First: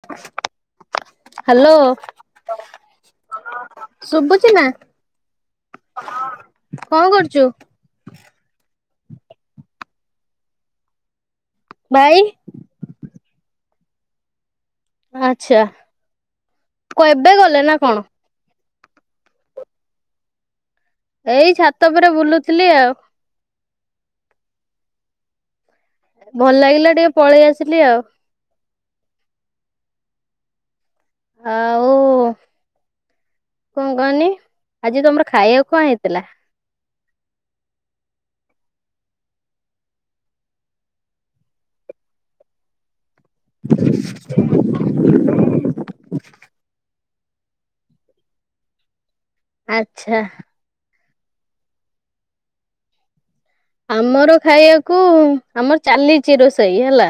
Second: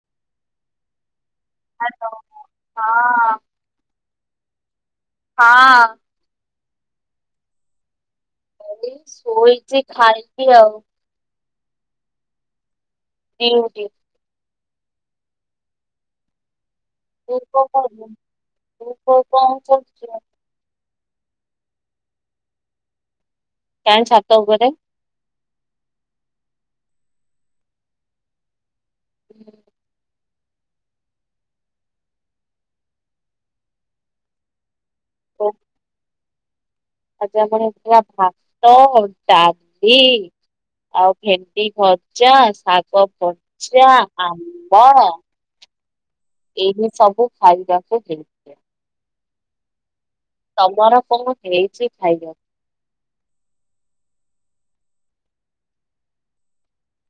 [inaudible] [inaudible] ଶୁଭୁଛିି ନା? ହଁ କଣ କରୁଛୁ? ଶୋଇଛି ଖାଇକି ଆଉ। ଟ ଭାଇ? ଡିଉଟି। ଆଚ୍ଛା। କ ଏବେ ଗଲେ ନା କଣ? [unintelligible] ଏଇ ଛାତ ଉପରେ ବୁଲୁଥିଲି ଆଉ। କାଇଁ ଛାତ ଉପରେ? ଭଲ ଲାଗିଲା ଟିକେ ପଳେଇ ଆସିଲି ଆଉ। ହୁଁ। ଆଉ କଣ କହନି, ଆଜି ତମର ଖାଇବାକୁ କଣ ହେଇ ଥିଲା? ଆଜି ଆମର ହେଇଥିଲା ଭାତ, ଡାଲି ଆଉ ଭେଣ୍ଡି ଭଜା, ଶାଗ [unintelligible] ଆମ୍ବ ଏମିତି ସବୁ ଖାଇବାକୁ ହେ ଆଚ୍ଛା। ତମର କଣ ହେଇଛି ଖାଇବା? ଆମର ଖାଇବାକୁ, ଆମର ଚାଲିଚି ରୋଷେଇ ହେଲା।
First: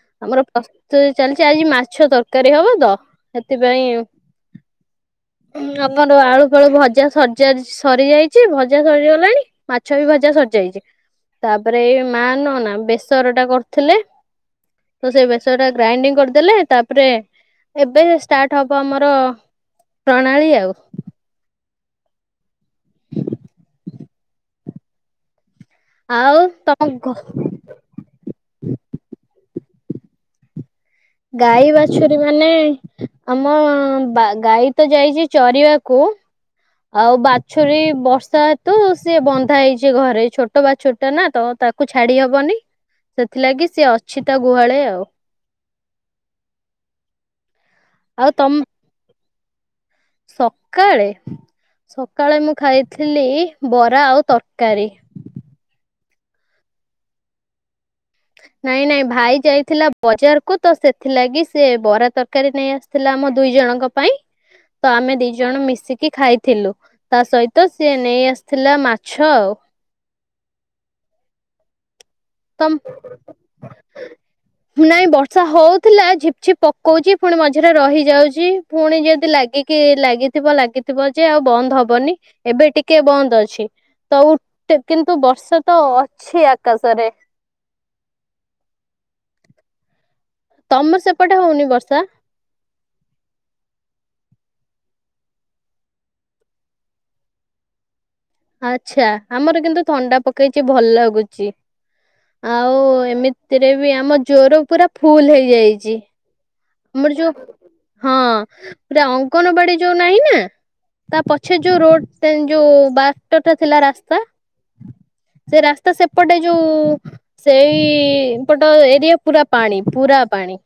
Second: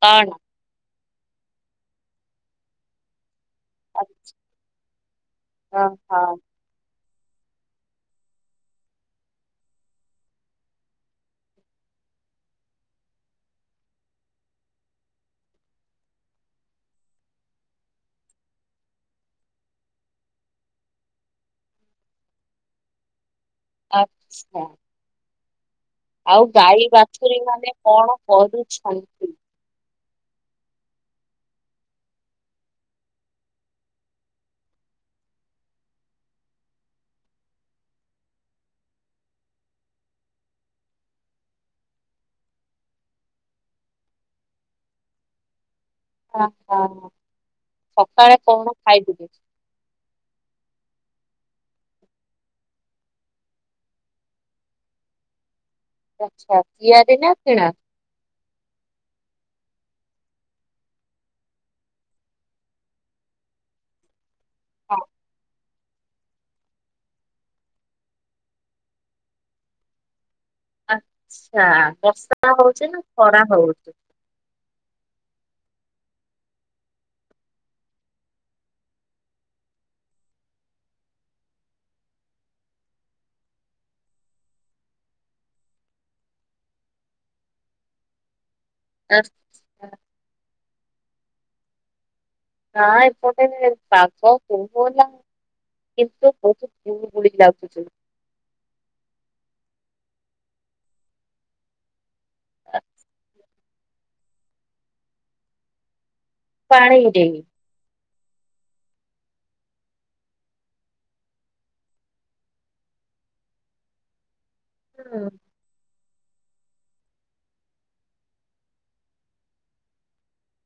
କଣ? ଆମର ପ୍ରସ୍ତୁତି ଚାଲିଚି। ଆଜି ମାଛ ତରକାରୀ ହବ ତ ସେଥିପାଇଁ ହୁଁ ହଁ ଆମର ହଁ ଆଳୁ-ଫାଳୁ ଭଜା ସ ଭଜା ସରିଯାଇଛି ଭଜା ସରିଗଲାଣି ମାଛ ବି ଭଜା ସରି ଯାଇଛି। ତାପରେ ଏଇ ମା ନୁହଁ ନା ବେସର ଟା କରୁଥିଲେ। ତ ସେଇ ବେସର ଟା ଗ୍ରାଇଣ୍ଡିଙ୍ଗ କରିଦେଲେ। ତାପରେ ଏବେ ଷ୍ଟାଟ ହବ ଆମର ପ୍ରଣାଳୀ ଆଉ। [inaudible] ଆଛା। ଆଉ ଗାଈ ତମ ଘ ବାଛୁରୀ ମାନେ କଣ କରୁଛନ୍ତି? ଗାଈ ବାଛୁରୀ ମାନେ ଆମ ବା ଗାଈ ତ ଯାଇଚି ଚରିବାକୁ। ଆଉ ବାଛୁରୀ ବର୍ଷା ହେତୁ ସେ ବନ୍ଧା ହେଇଚି ଘରେ ଛୋଟ ବାଛୁରୀଟା ନା ତ ତା କୁ ଛାଡି ହବନି ସେଥିଲାଗି ସିଏ ଅଛି ତା ଗୁହାଳ ଆଉ। ହା ହା ଆଉ ସକାଳେ ତମ କଣ ଖାଇଥିଲେ? ସକାଳେ ସକାଳେ ମୁଁ ଖାଇଥିଲି ବରା ଆଉ ତରକାରୀ। ଓ ଆଛା ତିଆରି ନା କିଣା? ନାଇଁ ନାଇଁ ଭାଇ ଯାଇଥିଲା ବଜାର କୁ ତ ସେଥିଲାଗି ସିଏ ବରା ତର କାରୀ ନେଇ ଆସିଥିଲା ଆମ ଦୁଇ ଜଣଙ୍କ ପାଇଁ ତ ହଁ। ଆମେ ଦିଇ ଜଣ ମିଶିକି କି ଖାଇଥିଲୁ ତା ସହିତ ସିଏ ନେଇ ଆସିଥିଲା ମାଛ ଆଉ। ଆଛା ବର୍ଷା ତମ ହୋଉଚି ନା ନା ଖରା ହଉଚି ନାଇଁ ବର୍ଷା ହଉଥିଲା ଝିପ୍ ଝିପ୍ ପକଉଚି ଫୁଣି ମଝିରେ ରହିଯାଉଚି। ଫୁଣି ଯଦି ଲାଗିକି ଲାଗିଥିବ ଲାଗିଥିବ ଯେ ଆଉ ବନ୍ଦ ହବନି। ଏବେ ଟିକେ ବନ୍ଦ ଅଛି ତ ଉ କିନ୍ତୁ ବର୍ଷା ତ ଅଛି ଆକାଶରେ। ଆଚ୍ ତମର ସେପଟେ ହଉନି ବର୍ଷା ନା ଏପଟେ ପାଗ କୋହଲା। କିନ୍ତୁ ଭହୁତ କୁହୁଡ଼ି ଯାଚୁଛନ୍ତି। ଆଛା ଆମର କିନ୍ତୁ ଥଣ୍ଡା ପକେଇଚି ଭଲ ଲାଗୁଚି ଆଉ ଏମିତି ସେଥିରେ ବି ଆମ ଜୋର ପୁରା ଫୁଲ ହେଇଯାଇଚି। ଆମର ପାଣିରେ ଯୋଉ ହୁଁ। ହଁ ପୁରା ଅଙ୍ଗନବାଡି ଯୋଉ ନାହିଁ ନା ତା ପଛେ ଯୋଉ ରୋଡ ଟେନ୍ ଯୋଉ ବାଟଟା ଥିଲା ରାସ୍ତା ହୁଁ। ସେ ରାସ୍ତା ସେପଟେ ଯୋଉ ସେଇପଟ ଏରିଆ ପୁରା ପାଣି ପୁରା ପାଣି।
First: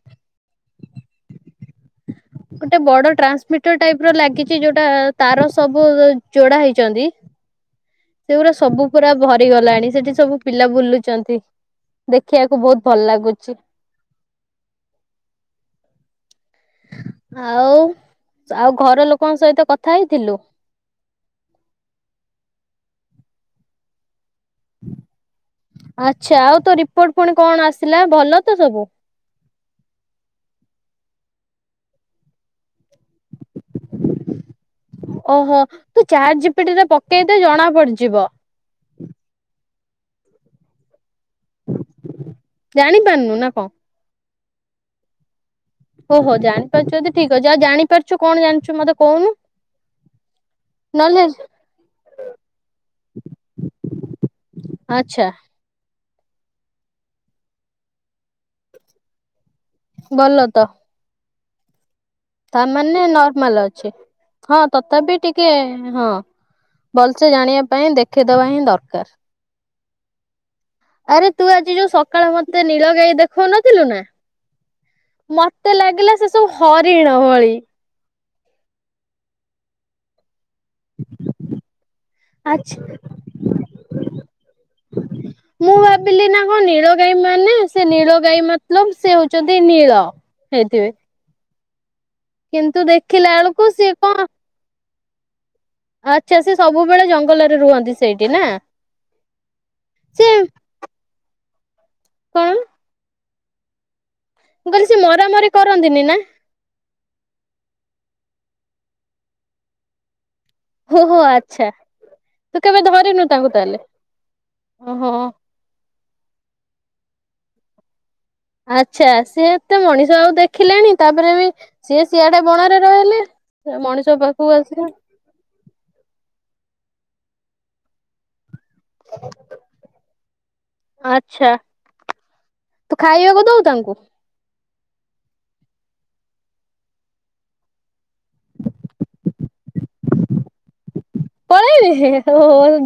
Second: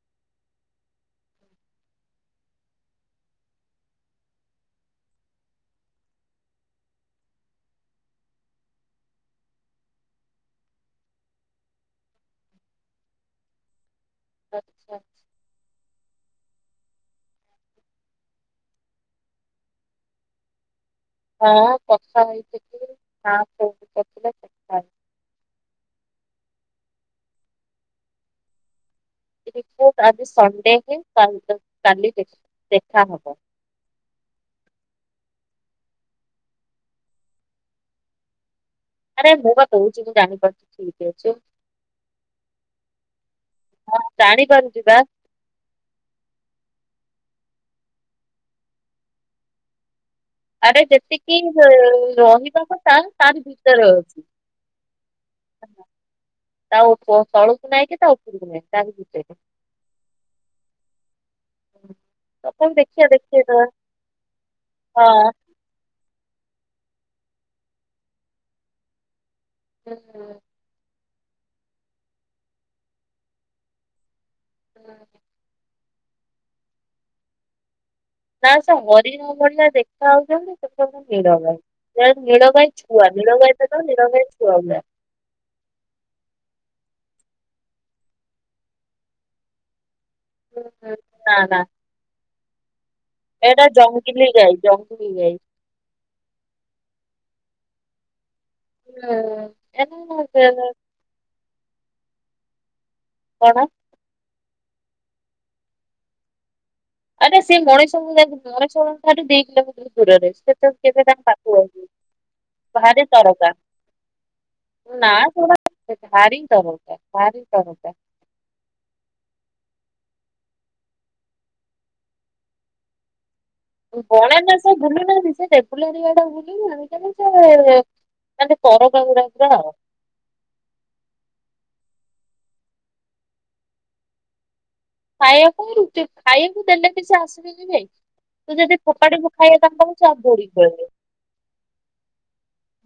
ଗୋଟେ ବଡ ଟ୍ରାନ୍ସମିଟର ଟାଇପ ର ଲାଗିଚି ଯୋଉଟା ତାର ସବୁ ଯୋଡା ହେଇଚନ୍ତି। ସେଉରା ସବୁ ପୁରା ଭରି ଗଲାଣି ସେଠି ସବୁ ପିଲା ବୁଲୁଚନ୍ତି। ଦେଖିଆକୁ ବୋହୁତ୍ ଭଲ ଲାଗୁଚି। ଆଛା। ଆଉ ଆଉ ଘର ଲୋକଙ୍କ ସହିତ କଥା ହେଇଥିଲୁ? ହଁ କଥା ହେଇଥିଲ କି ନା [unintelligible] କରିଥିଲେ। କଥା ଆଛା ଆଉ ତୋ ରିପୋର୍ଟ ପୁଣି କଣ ଆସିଲା ଭଲ ତ ସବୁ ରିପୋର୍ଟ ଆଜି ସଣ୍ଡେ ହିଁ କାଲି ଦେଖ୍ କାଲି ଦେ ଦେଖା ହବ। ଓହୋ ତୁ ଚାଟ୍ ଜିପିଟିରେ ପକେଇଦେ ଜଣା ପଡଯିବ। ଆରେ ମୁଁ ପା କହୁଚି ତୁ ଜାଣିପାରୁଚୁ ଠିକ୍ ଅଛି। ଜାଣି ପାରୁନୁ ନା କଣ? ହଁ ଜାଣିପାରୁଚି ବା। ଓହୋ ଜାଣିପାରୁଚୁ ଯଦି ଠିକ ଅଛି ଆଉ ଜାଣିପାରୁଚୁ କଣ ଜାଣିଚୁ ମତେ କହୁନୁ। ଆରେ ନହେଲେ ଯେତିକି ରହିବା କଥା ତାଠୁ ଭିତରେ ଅଛି। ଆଛା। ତା ଓପୋ ତଳୁକୁ ନାହିଁ କି ତା ଉପରକୁ ନାହିଁ ତାରି ଭିତରେ। ଭଲ ତ। ତା ତଥାପି ମାନେ ଦେଖିବା ଦେଖେଇଦବା ନର୍ମାଲ ଅଛି ହଁ ତଥାପି ହଁ। ଟିକେ ହଁ ଭଲସେ ଜାଣିବା ପାଇଁ ଦେଖେଇଦବା ହିଁ ଦରକାର। ହୁଁ। ଆରେ ତୁ ଆଜି ଯୋଉ ସକାଳେ ମତେ ନୀଳ ଗାଈ ଦେଖାଉନଥିଲୁ ନା। ମତେ ଲାଗିଲା ସେ ସବୁ ହରିଣ ଭଳି। ନା ସେ ହରିଣ ଭଳିଆ ଦେଖା ଯାଉଛନ୍ତି। ନୀଳଗାଇା ଆଚ୍ଛା ନୀଳବାଇ ଛୁଆ ନୀଳଗାଈ ତ ନିଛୁଆ ଗୁଡ଼ା। ମୁଁ ଭାବିଲି ନା କଣ ନୀଳ ଗାଈ ମାନେ ସେ ନୀଳ ଗାଈ ମତଲବ ସେ ହଉଛନ୍ତି ନୀଳ। ହେଇଥିବେ ନା ନା। କିନ୍ତୁ ଦେଖିଲା ଏଟା ବେଳକୁ ସିଏ କଣ ଜଙ୍ଗଲି ଗାଇ ଜଙ୍ଗଲ ଗାଈ। ଆଚ୍ଛା ସେ ସବୁବେଳେ ଜଙ୍ଗଲରେ ରୁହନ୍ତି ସେଇଠି ନା ଏଁ ସେ [unintelligible] କଣ? କଣ? ମୁଁ କହିଲି ସେ ମରାମରି କରନ୍ତିନି ନା। ଆ ରେ ସେ ମଣିଷ ମଣିଷଙ୍କ ଠାରୁ ଦି କିଲୋମିଟର ଦୂରରେ ସେ କେବେ ତା ଓହୋ ପାଖକୁ ଆଚ୍ଛା। ଆସେନି ତୁ କେବେ ଭାରି ଧରିନୁ ତାଙ୍କୁ ତରକା ତାହେଲେ ଓହୋ ନା ସେ ଭାରି ତରକା ଭାରି ତରକା। ଆଚ୍ଛା ସିଏ ଏତେ ମଣିଷ ଆଉ ଦେଖିଲେଣି ତାପରେ ବି ସିଏ ସିଆଡେ ବଣରେ ରହିଲେ। ମଣିଷ ବଣା ପାଖକୁ ଟା ତ ଆସିଲେ ବୁଲୁ ଚନ୍ତି ସେ ଦେ ବୁଲାରିଆଟା ବୁଲିୁ [unintelligible] ତରକା ଗୁଡା ଆଉ। ଆଛା ତୁ ଖାଇବାକୁ ଦଉ ତାଙ୍କୁ ଖାଇବାକୁୁ ହିଁ ରୁଟି ଖାଇବାକୁ ଦେଲେ କିଛି ଆସିବେନି ନାଇଁ ତୁ ଯଦି ପୋପାଡିକୁୁ ଖାଇବା ତାଙ୍କ ପାଖକୁ ସେ ଆହୁରି ଦୌଉଡି କି ପଳେଇ ବେ। ପଳେଇବେ ହେ ଓ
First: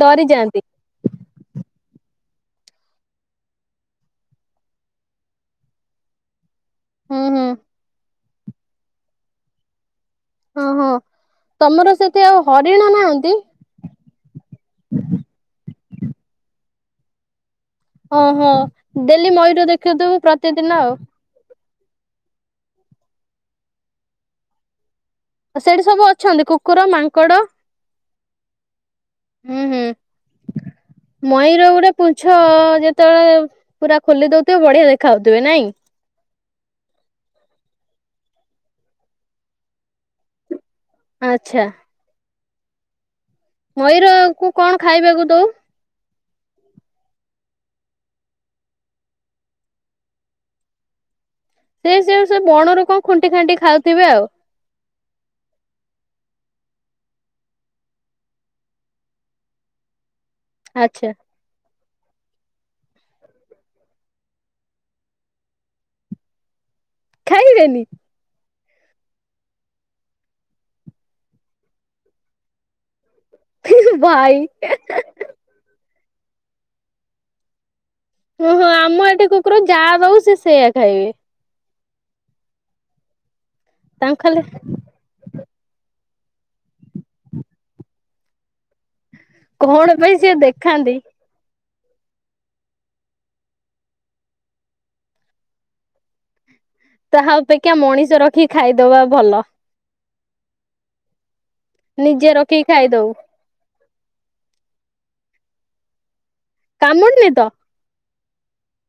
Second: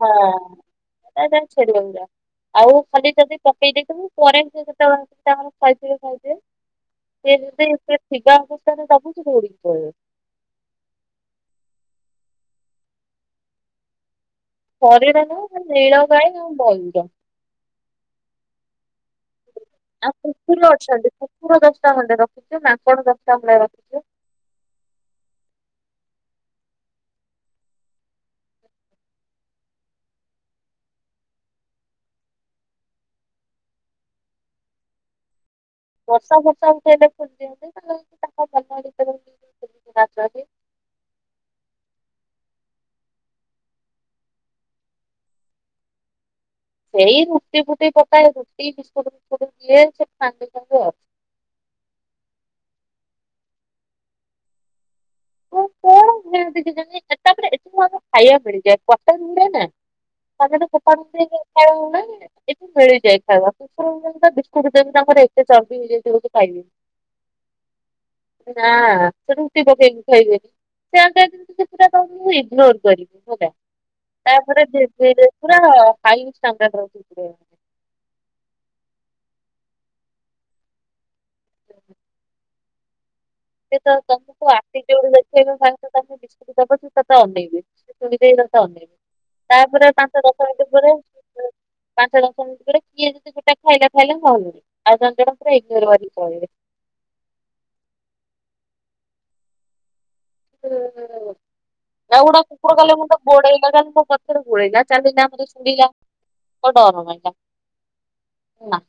ଡରିଯାଆନ୍ତି। [unintelligible] ଆଉ ଖାଲି ଯଦି ପକେଇ ଦେଇ ଥିବି ମୁ ପରେ ତାର ଖା ଇଥିବେ ଖାଇଥିବେ। ହୁଁ କିଏ ହୁଁ ଯଦି ସେ ଥିବା ଅବସ୍ଥାରେ ଡ଼ାକୁଚି ଦୌଡ଼ିକି ପଳେଇବ। ଓହ ତମର ସେଠି ଆଉ ହରିଣ ନାହାନ୍ତି? ହରିଣ ନାଇ ନୀଳ ଗାଇ ଆଉ ମୟୂର। ଓ ହ ଡେଲି ମୟୂର ଆଉ ଦେଖୁଥିବୁ କୁକୁର ପ୍ରତିଦିନ ଆଉ। ଅଛନ୍ତି କୁକୁର ଦଶଟା ଖଣ୍ଡେ ରଖିଛୁ ମାଙ୍କଡ ଦଶଟା ଖଣ୍ଡେ ରଖିଛୁ। ଆଉ ସେଠି ସବୁ ଅଛନ୍ତି କୁକୁର ମାଙ୍କଡ। ହୁଁ ହୁଁ ମୟୂର ଗୁଡ଼େ ପୁଛ ଯେତେବେଳେ ପୁରା ଖୋଲି ଦଉଥିବେ ବଢିଆ ଦେଖା ଯାଉଥିବେ ନାଇଁ। ବର୍ଷା ଫର୍ଷା ଉଠେଇଲେ ଖୁସି ହୁଅନ୍ତି ନହେଲେ ତାଙ୍କ ମନ ଭିତରେ ନାଚନ୍ତି। ଆଛା। ମୟୂର କୁ କଣ ଖାଇବାକୁ ଦଉ? ସେଇ ରୁଟି ଫୁଟି ପକାଏ ରୁଟି ବିସ୍କୁଟ ଫିସ୍କୁଟ ଦିଏ ସେ ଖାଆନ୍ତି ସବୁ ଆଉ। ସେ ସେ ସେ ବଣରୁ କଣ ଖୁଣ୍ଟି ଖାଣ୍ଟି ଖାଉଥିବେ ଆଉ। ପରେ [unintelligible] ଆଚ୍ଛା [unintelligible] ଏଠି ମିଳିଯାଏ ଖାଇବା କୁକୁରଙ୍କ ପାଇଁକା ବିସ୍କୁଟ୍ ଯମି ଆମର ଏତେ ଚର୍ବି ହେଇଯାଇଚି [unintelligible] ଖାଇବେନି? ନା ସେ ରୁଟି ପକେଇନି ଖାଇବେନି। ସେ ସେ ଯେମିତି କୁକୁରଟା ମୁଁ ଇଗ୍ନୋର୍ କରିବି ହେଲା, ଭାଇ ତାପରେ ଧୀରେ ଧୀରେ ପୁରା ହାଇଷ୍ଟାଣ୍ଡାଡ ର କୁକୁର। ଅଁ, ହଁ ଆମ ଏଠି କୁକୁର ଯା ଦବୁ ସେ ସେଇଆ ଖାଇବେ। ସେ ତ ତୋମ ତାଙ୍କୁ ଖାଲି କୁକୁର ଆଖି ଯୋଉ ଦେଖେଇବେ ସାଙ୍ଗେ ସାଙ୍ଗେ ତାଙ୍କୁ ବିସ୍କୁଟ୍ ଦବକି ତୋତେ ଅନେଇବେ। ଶୁଣି ଦେଇେ ତୋତେ ଅନେଇବେ, କଣ ତାପରେ ପାଇଁ ପାଞ୍ଚ ସିଏ ଦଶ ମିନିଟ ଦେଖାନ୍ତି ପରେ [inaudible] ପାଞ୍ଚ ଦଶ ମିନିଟ୍ ପରେ କିଏ ଯଦି ଗୋଟେ ଖାଇଲା ଖାଇଲା ନହେଲେ ନାଇଁ, ଆଉ ଜଣେ ଜଣେ ପୁରା ଇଗ୍ନୋର ମାରି ପଳେଇବେ। ତାହା ଅପେକ୍ଷା ମଣିଷ ରଖି ଖାଇଦବା ଭଲ। ହଁ, ନା ଆଉ ନିଜେ ଗୋଟେ ରଖିକି କୁକୁର କାଲି ଖାଇଦଉ। ମୋତେ ଗୋଡେଇଲା କାଲି ମୋ ପ ମୋତେ ଗୁଡେଇଲା ଚାଲିନା ମୋତେ ସୁଙ୍ଘିଲା କାମୁଡିନି [unintelligible] ନା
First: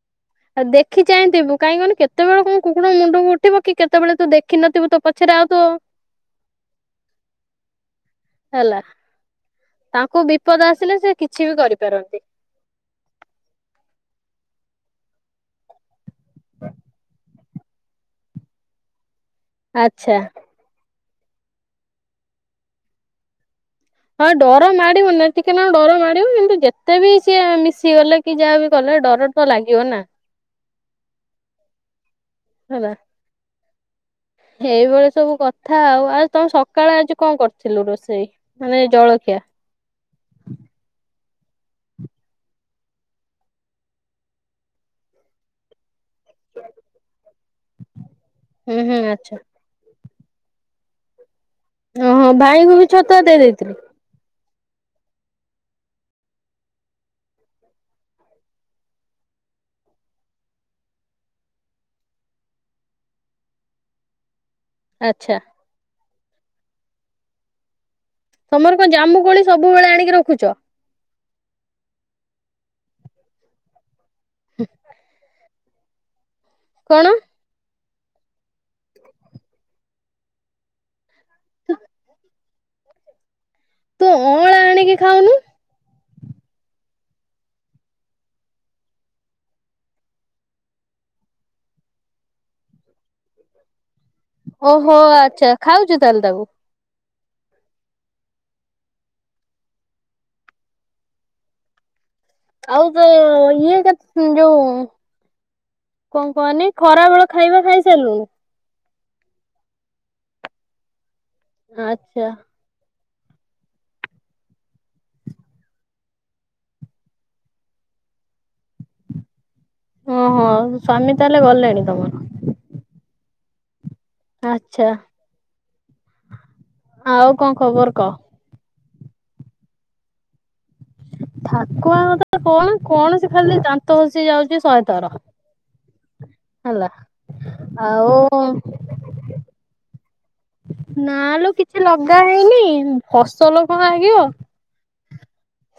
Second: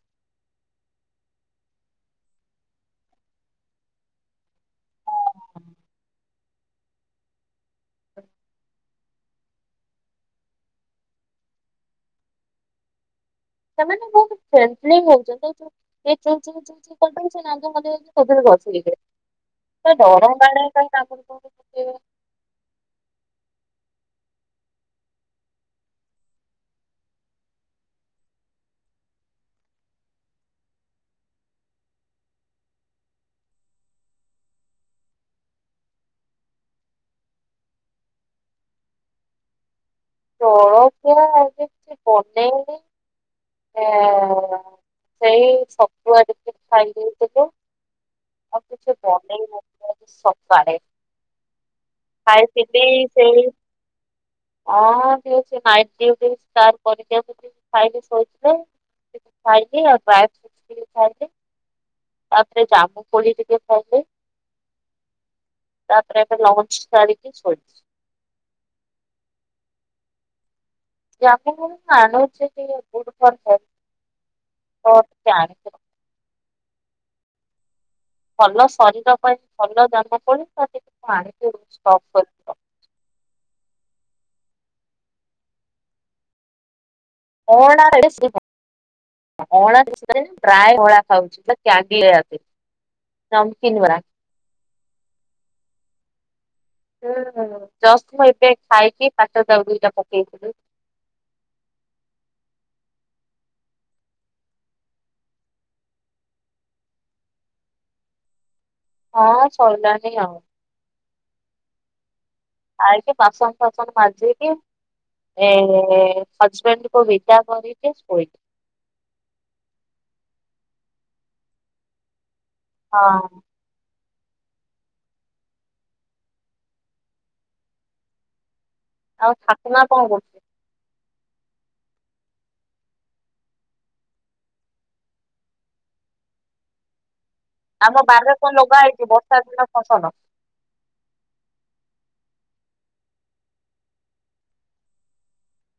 ଆ, ଦେଖି ଚାହିଁଥିବୁ, କାହିଁକି କହନି କେତେବେଳେ କୋଉ କୁକୁଡ ମୁଣ୍ଡକୁ ଉଠିବ କି କେତବେଳେ ତୁ ଦେଖିନଥିବୁ ତୋ ପ ଛରେ ଆଉତୁଅ ହେଲା। ତାଙ୍କୁ ବିପଦ ଆସିଲେ ସେ କିଛି ବି କରିପାରନ୍ତି। ସେମାନେ ବହୁତ [unintelligible] ସେ ନାଞ୍ଜ ହଲେଇ ହଲେଇକି ତୋ ଦେହରେ ଘଷିଯିବେ। ଏ ଆଚ୍ଛା ଡର ମାଡେ କାହିଁ ତା [inaudible] ହଁ ଡର ମାଡିବୁନି ନା ଟିକେ ନା ଡର ମାଡିବ, କିନ୍ତୁ ଯେତେ ବି ସିଏ ମିଶିଗଲେ କି ଯାହା ବିି କଲେ ଡର ତ ଲାଗିବ ନା ହେଲା। ହେଇଭଳିଆ ସବୁ କଥା ଆଉ, ଆଉ ତୋମେ ସକାଳେ ଆଜି କଣ କରିଥିଲୁ ରୋଷେଇ? ମାନେ ଜଳଖିଆ? ଜଳଖିଆ ଆଜି କିଛି ବନେଇନି, ଏ ହଁ ସେଇ ଛତୁଆ [inaudible] ଯେ ଖାଇଦେଇ ଟିକେ ଆଉ ହୁଁ କିଛି ହୁଁ ଆଚ୍ଛା ବନେଇନି [inaudible] ସକାଳେ। ଓହୋ ଭାଇଙ୍କୁ ଖାଇଥିଲି ବି ଛତୁଆ ଦେଇ ସେଇ ଦେଇଥିଲି ଆ, କିଛି ନାଇଟ୍ ଡିଉଟିରୁ ସ୍ପାର କରିକି ଆସିଥିଲି, ଖାଇକି ଶୋଇଥିଲେ। ଖଇକି ଆଉ ଡ୍ରାଏଫୃଟ୍ସ [inaudible] ଖାଇଲି। ତାପରେ ଜାମୁକୋଳି ଟିକେ ଖାଇଲେ। ଆଚ୍ଛା। ତାପରେ ଏବେ ଲଞ୍ଚ କରିକି ଶୋଇଛି। ତୋମର କଣ ଜାମୁକୋଳି ସବୁବେଳେ ଆଣିକି ରଖୁଛ? ଜାମୁକୋଳି ଆଣୁଛିକି [inaudible] ଜାଣି କଣ? ଭଲ ଶରୀର ପାଇଁ ଭଲ ଜାମକୋଳି ତ [inaudible] ଆଣିିକି ଷ୍ଟକ୍ କରିକି ର ତୁ ଅଁଳା ଆଣିକି ଖାଉନୁ। ଅଁଳା ରେ [inaudible] ଅଁଳା [inaudible] ଡ୍ରାଏ ଅଁଳା ଖାଉଛି ସେ [unintelligible] ନମକିନ୍ ବରା। ଓହୋ! ଆଚ୍ଛା ଖାଉଛୁ ତାହେଲେ ତାକୁ? ଜଷ୍ଟ ମୁଁ ଏବେ ଖାଇକି ପାଟିରେ ତାକୁ ଦିଟା ପକେଇଥିଲି। ଆଉ ଯେ ଇଏ କରଛି ଯୋଉ କଣ କହନି ଖରାବେଳ ଖାଇବା ଖାଇ ସାରଲୁଣି? ହଁ ସଇଲାଣିି ଆଉ। ଆଚ୍ଛା। ଖାଇକି ବାସନ ଫାସନ ମାଜିକି ଏ ହଜ୍ ବେଣ୍ଡ କୁ ବିଦା କରିବି ଶୋଇ ହଁ ହଁ ସ୍ୱାମୀ ତାହେଲେ ଗଲେଣି ତମର? ହଁ। ଆଚ୍ଛା, ଆଉ କଣ ଖବର କହ? ଆଉ ଶାଶୁମା କଣ କରୁ ଠାକୁଆଙ୍କ କଣ କଣ ସେ ଖାଲି ଦାନ୍ତ ଘସି ଯାଉଛି ଶହେଥର ହେଲା। ଆମ ଆଉ ବାାରିରେ କଣ ଲଗା ହେଇଛି ବର୍ଷା ଦିନ ଫସଲ? ନା ଲୋ କିଛି ଲଗା ହେଇନି, ଫସଲ କଣ ଲାଗିବ।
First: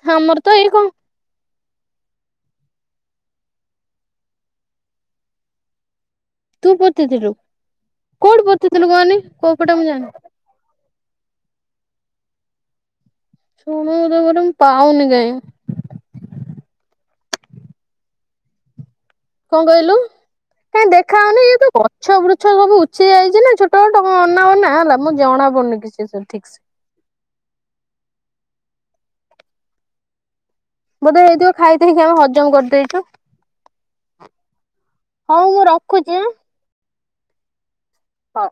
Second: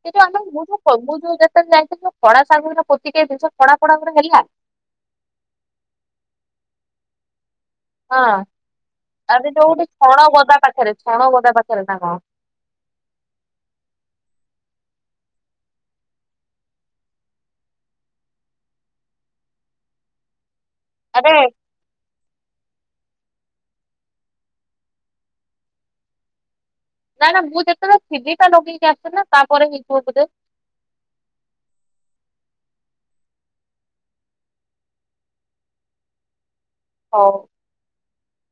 କିନ୍ତୁ ଆମର ଆମେ ତ ମୁଁ ଏଇ କଣ ଯୋଉ ମୁଁ ଯୋଉ ଯେତେବେଳେ ଯାଇଥିଲୁ ଖଡ଼ା ଶାଗଉରା ପୋତିକି ଜିନିଷ ଖଡ଼ା ଖଡ଼ା ଗୁରା ହେଲା ତୁ ପୋତି ଥିଲୁ? ହଁ, ଆରେ ଯୋଉ ପଟେ ମୁଁ ଗୋଟେ ଜାଣିନି ଛଣ ଗଦା ପାଖରେ ଛଣ ଗଦା ପାଖରେ ନା କଣ? ଛଣ ଗଦା ପାଖରେ ମୁଁ ପାଉନି କାହିଁ। କଣ କହିଲୁ, କାଇଁ ଦେଖା ଆରେ ଯାଉନି ଇଏ [unintelligible] ଗଛ ବୃଛ ସବୁ ଉଛିି ଯାଇଛି ନା ଛୋଟ ଛୋଟ ଟ ଅନା ବନା ହେଲା ମୁଁ ଜଣା ପଡୁନି କିଛି ସବୁ ଠିକ୍ ସେ ନାଇଁ ନା ମୁଁ ଯେତେବେଳେ ଥିବି ତା ଲଗେଇକି ଆସୁ ନା ତାପରେ ହେଇଥିବ ବୋଧେ। ବୋଧେ ହେଇଥିବ ଖାଇଦେଇକି ଆମେ ହଜମ କରିଦେଇଚୁ। ହଉ ମୁଁ ରଖୁଛି ଆଁ ହଉ। ହଁ।